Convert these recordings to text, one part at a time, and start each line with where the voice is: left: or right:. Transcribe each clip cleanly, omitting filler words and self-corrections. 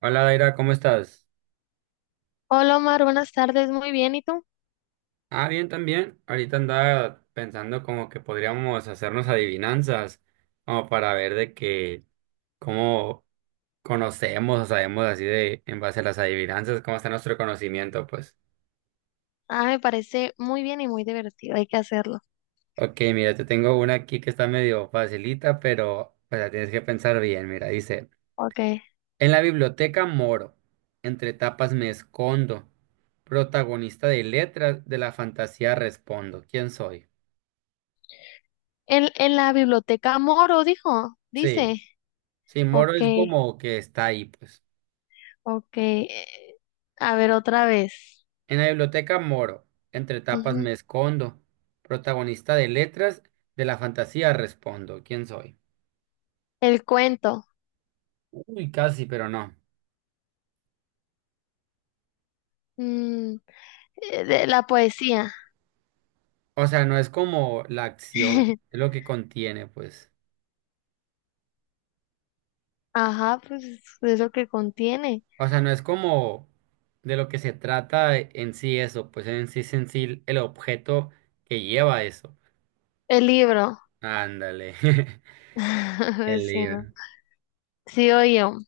right: Hola, Daira, ¿cómo estás?
left: Hola Omar, buenas tardes, muy bien, ¿y tú?
right: Ah, bien también. Ahorita andaba pensando como que podríamos hacernos adivinanzas, como para ver de que cómo conocemos o sabemos así de en base a las adivinanzas, cómo está nuestro conocimiento, pues.
left: Ah, me parece muy bien y muy divertido, hay que hacerlo.
right: Ok, mira, te tengo una aquí que está medio facilita, pero o sea, tienes que pensar bien. Mira, dice,
left: Ok.
right: en la biblioteca moro, entre tapas me escondo, protagonista de letras de la fantasía respondo. ¿Quién soy?
left: En la biblioteca Moro, dijo,
right: Sí.
left: dice.
right: Sí, moro
left: Ok,
right: es como que está ahí, pues.
left: ok. A ver, otra vez.
right: En la biblioteca moro, entre tapas
left: Ujú.
right: me escondo. Protagonista de letras, de la fantasía respondo. ¿Quién soy?
left: El cuento.
right: Uy, casi, pero no.
left: mm, de la poesía.
right: O sea, no es como la acción, es lo que contiene, pues.
left: Ajá, pues es lo que contiene.
right: O sea, no es como de lo que se trata en sí eso, pues en sí es en sí el objeto que lleva eso.
left: El libro.
right: Ándale, el
left: Sí, ¿no?
right: libro.
left: Sigo yo.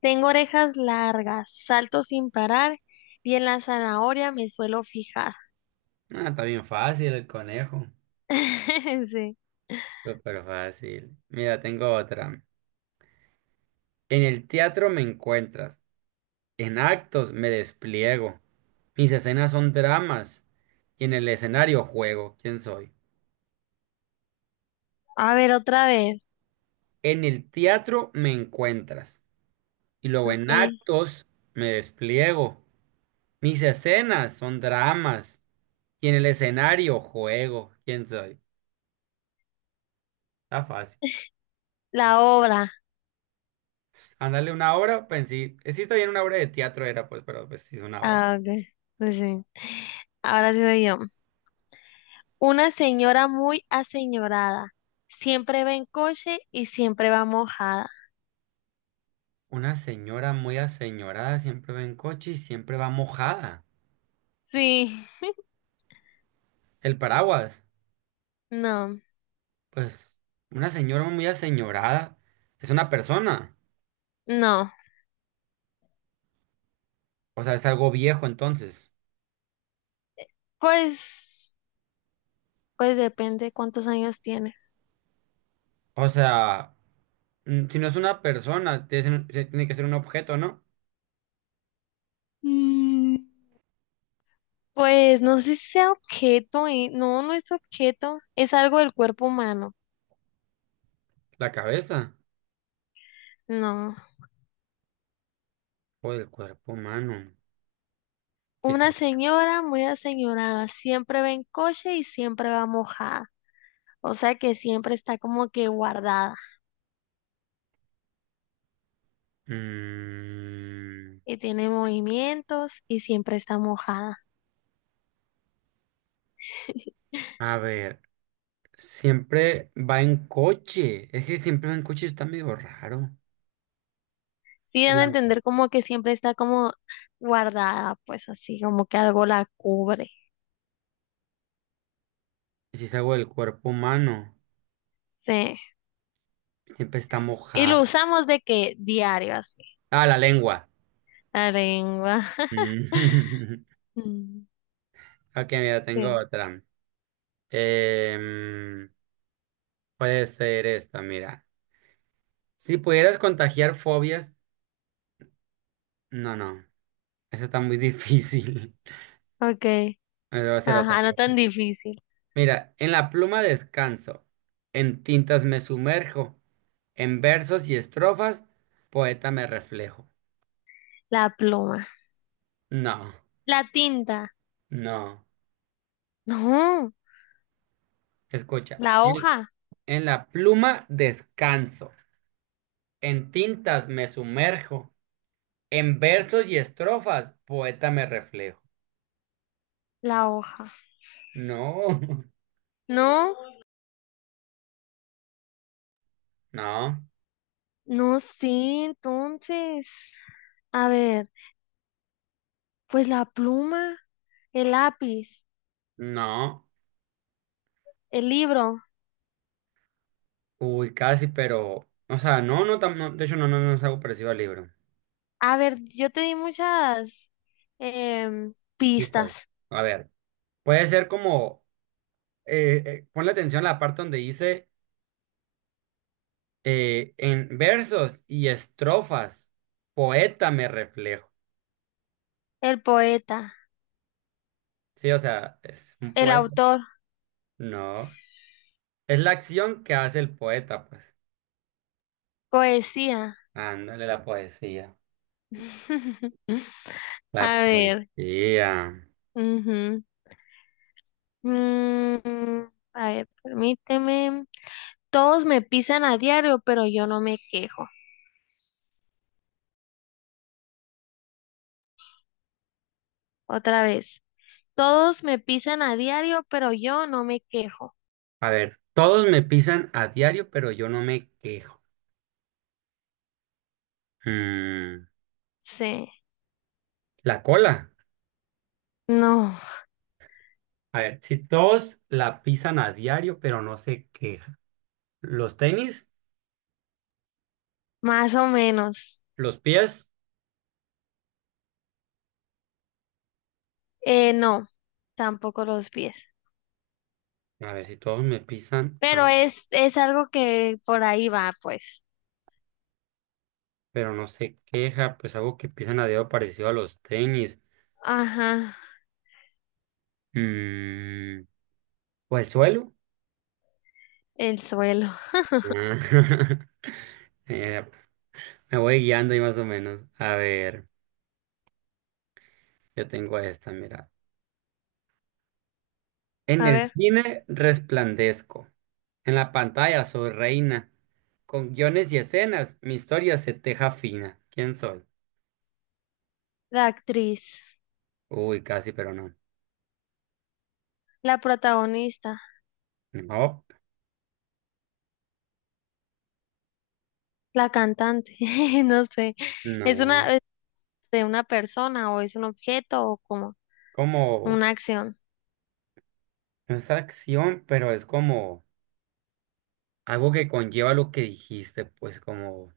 left: Tengo orejas largas, salto sin parar y en la zanahoria me suelo fijar.
right: Ah, está bien fácil el conejo.
left: Sí.
right: Súper fácil. Mira, tengo otra. En el teatro me encuentras, en actos me despliego, mis escenas son dramas y en el escenario juego, ¿quién soy?
left: A ver, otra vez.
right: En el teatro me encuentras y luego en
left: Okay.
right: actos me despliego, mis escenas son dramas y en el escenario juego, ¿quién soy? Está fácil.
left: La obra.
right: Ándale, una obra, pensé, sí, sí está bien, una obra de teatro era pues, pero pues sí es una obra.
left: Ah, ok. Pues sí. Ahora sí voy yo. Una señora muy aseñorada. Siempre va en coche y siempre va mojada.
right: Una señora muy aseñorada siempre va en coche y siempre va mojada.
left: Sí.
right: El paraguas.
left: No,
right: Pues una señora muy aseñorada es una persona,
left: no.
right: o sea, es algo viejo entonces.
left: Pues, pues depende cuántos años tiene.
right: O sea, si no es una persona, tiene que ser tiene que ser un objeto, ¿no?
left: Mm, Pues no sé si sea objeto, no, no es objeto, es algo del cuerpo humano.
right: La cabeza
left: No.
right: o el cuerpo humano. Que sí.
left: Una señora muy aseñorada, siempre va en coche y siempre va mojada. O sea que siempre está como que guardada
right: Mm,
left: y tiene movimientos y siempre está mojada.
right: a ver, siempre va en coche. Es que siempre va en coche está medio raro.
left: Sí, dan
right: El
left: a
right: agua.
left: entender como que siempre está como guardada, pues así, como que algo la cubre.
right: Si es algo del cuerpo humano,
left: Sí.
right: siempre está
left: Y lo
right: mojada.
left: usamos de que diario así.
right: Ah, la lengua.
left: La lengua.
right: Mm.
left: Mm.
right: Ok, mira, tengo
left: Sí.
right: otra. Em, Puede ser esta, mira. Si pudieras contagiar fobias, no, no, eso está muy difícil.
left: Okay.
right: Me va a ser otra.
left: Ajá, no tan difícil.
right: Mira, en la pluma descanso, en tintas me sumerjo, en versos y estrofas, poeta me reflejo.
left: La pluma.
right: No,
left: La tinta.
right: no,
left: No,
right: escucha.
left: la hoja.
right: En la pluma descanso, en tintas me sumerjo, en versos y estrofas, poeta me reflejo.
left: La hoja.
right: No,
left: No,
right: no.
left: no, sí, entonces. A ver, pues la pluma. El lápiz,
right: No,
left: el libro.
right: uy, casi, pero, o sea, no, no, no, de hecho, no, no, no es algo parecido al libro.
left: A ver, yo te di muchas
right: Quizás.
left: pistas.
right: A ver, puede ser como, ponle atención a la parte donde dice, en versos y estrofas, poeta me reflejo.
left: El poeta,
right: Sí, o sea, es un
left: el
right: poeta.
left: autor,
right: No, es la acción que hace el poeta, pues.
left: poesía.
right: Ándale, la poesía. La
left: A ver.
right: poesía.
left: Ujú. Mm, a ver, permíteme. Todos me pisan a diario, pero yo no me quejo. Otra vez. Todos me pisan a diario, pero yo no me quejo.
right: A ver, todos me pisan a diario, pero yo no me quejo. Mm,
left: Sí.
right: la cola.
left: No,
right: A ver, si todos la pisan a diario, pero no se quejan. Los tenis,
left: más o menos.
right: los pies.
left: No, tampoco los pies.
right: A ver, si todos me pisan,
left: Pero es algo que por ahí va, pues.
right: pero no se queja, pues algo que pisan a diario parecido a los tenis.
left: Ajá,
right: Mm, o el suelo.
left: el suelo.
right: Ah, Eh, me voy guiando ahí más o menos. A ver, yo tengo esta, mira. En
left: A
right: el
left: ver,
right: cine resplandezco. En la pantalla soy reina. Con guiones y escenas, mi historia se teja fina. ¿Quién soy?
left: la actriz,
right: Uy, casi, pero no.
left: la protagonista,
right: No,
left: la cantante, no sé. ¿Es
right: no.
left: una, es de una persona o es un objeto o como
right: Como,
left: una acción?
right: no es acción, pero es como algo que conlleva lo que dijiste, pues como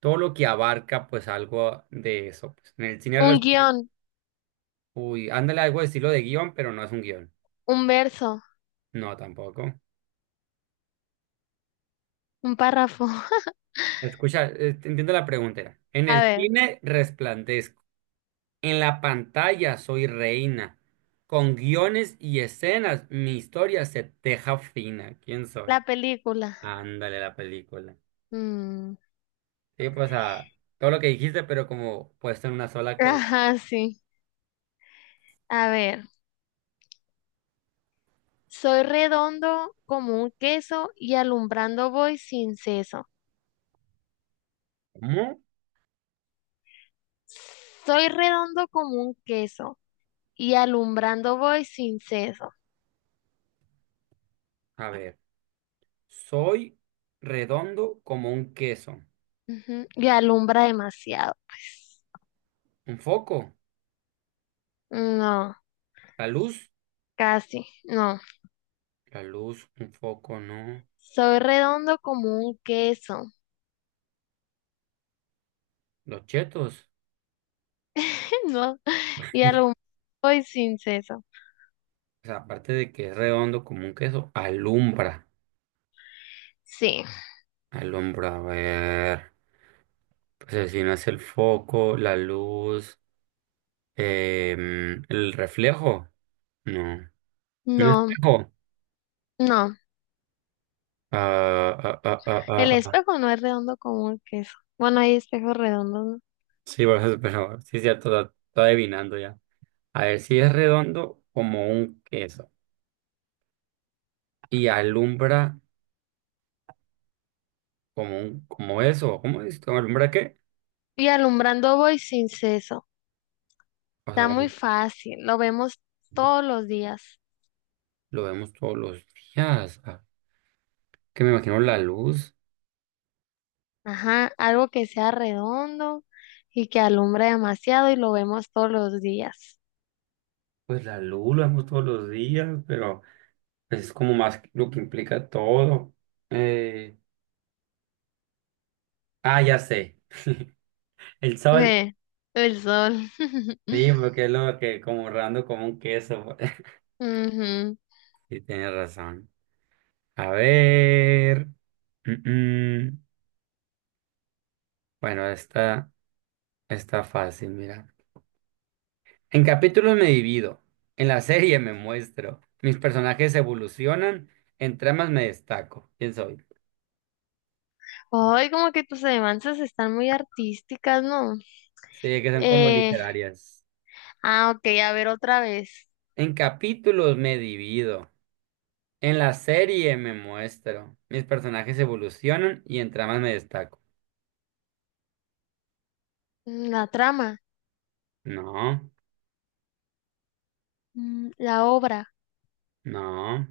right: todo lo que abarca, pues algo de eso, pues. En el cine
left: Un
right: Resplandor.
left: guión,
right: Uy, ándale algo de estilo de guión, pero no es un guión.
left: un verso,
right: No, tampoco.
left: un párrafo.
right: Escucha, te entiendo la pregunta. Era, en
left: A
right: el
left: ver,
right: cine resplandezco. En la pantalla soy reina. Con guiones y escenas, mi historia se teja fina. ¿Quién soy?
left: la película.
right: Ándale, la película.
left: Mm.
right: Sí, pues a todo lo que dijiste, pero como puesto en una sola cosa.
left: Ajá, sí. A ver, soy redondo como un queso y alumbrando voy sin seso.
right: ¿Cómo?
left: Soy redondo como un queso y alumbrando voy sin ceso.
right: A ver, soy redondo como un queso.
left: Ujú, y alumbra demasiado, pues.
right: ¿Un foco?
left: No,
right: ¿La luz?
left: casi, no.
right: La luz, un foco, no.
left: Soy redondo como un queso.
right: Los chetos.
left: No, y alumbra voy sin ceso.
right: O sea, aparte de que es redondo como un queso, alumbra.
left: Sí,
right: Alumbra, a ver. Pues el si no es el foco, la luz, el reflejo. No. ¿Un
left: no,
right: espejo?
left: no.
right: Ah, ah, ah, ah,
left: El
right: ah.
left: espejo no es redondo como un queso. Bueno, hay espejos redondos, ¿no?
right: Sí, por eso, pero sí, cierto, está estoy adivinando ya. A ver, si es redondo como un queso y alumbra como como eso, ¿cómo es? ¿Cómo alumbra qué?
left: Y alumbrando voy sin ceso.
right: O sea,
left: Está muy
right: como
left: fácil, lo vemos todos los días.
right: lo vemos todos los días. Ah, que me imagino la luz.
left: Ajá, algo que sea redondo y que alumbre demasiado y lo vemos todos los días.
right: Pues la luz la vemos todos los días, pero pues, es como más lo que implica todo. Eh, ah, ya sé. El sol.
left: Ve, el sol.
right: Sí, porque es lo que como redondo como un queso.
left: Ujú.
right: Sí, tienes razón. A ver. Mm, mm. Bueno, esta está fácil, mira. En capítulos me divido, en la serie me muestro, mis personajes evolucionan, en tramas me destaco. ¿Quién soy?
left: Ay, como que tus adivinanzas están muy artísticas, ¿no?
right: Sí, que son como
left: Eh,
right: literarias.
left: ok, a ver otra vez.
right: En capítulos me divido, en la serie me muestro, mis personajes evolucionan y en tramas me destaco.
left: La trama,
right: No,
left: la obra,
right: no.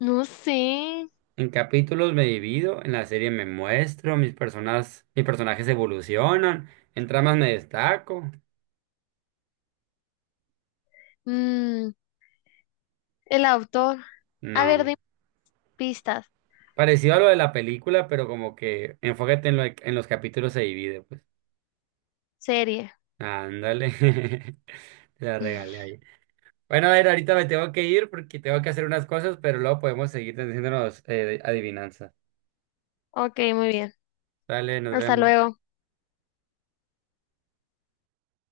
left: no sé,
right: En capítulos me divido, en la serie me muestro, mis personajes evolucionan, en tramas me destaco.
left: mm, el autor. A
right: No,
left: ver, dime pistas,
right: parecido a lo de la película, pero como que enfócate en, lo, en los capítulos se divide, pues.
left: serie.
right: Ándale, te la regalé ahí. Bueno, a ver, ahorita me tengo que ir porque tengo que hacer unas cosas, pero luego podemos seguir haciéndonos adivinanzas.
left: Ok, muy bien.
right: Dale, nos
left: Hasta
right: vemos.
left: luego.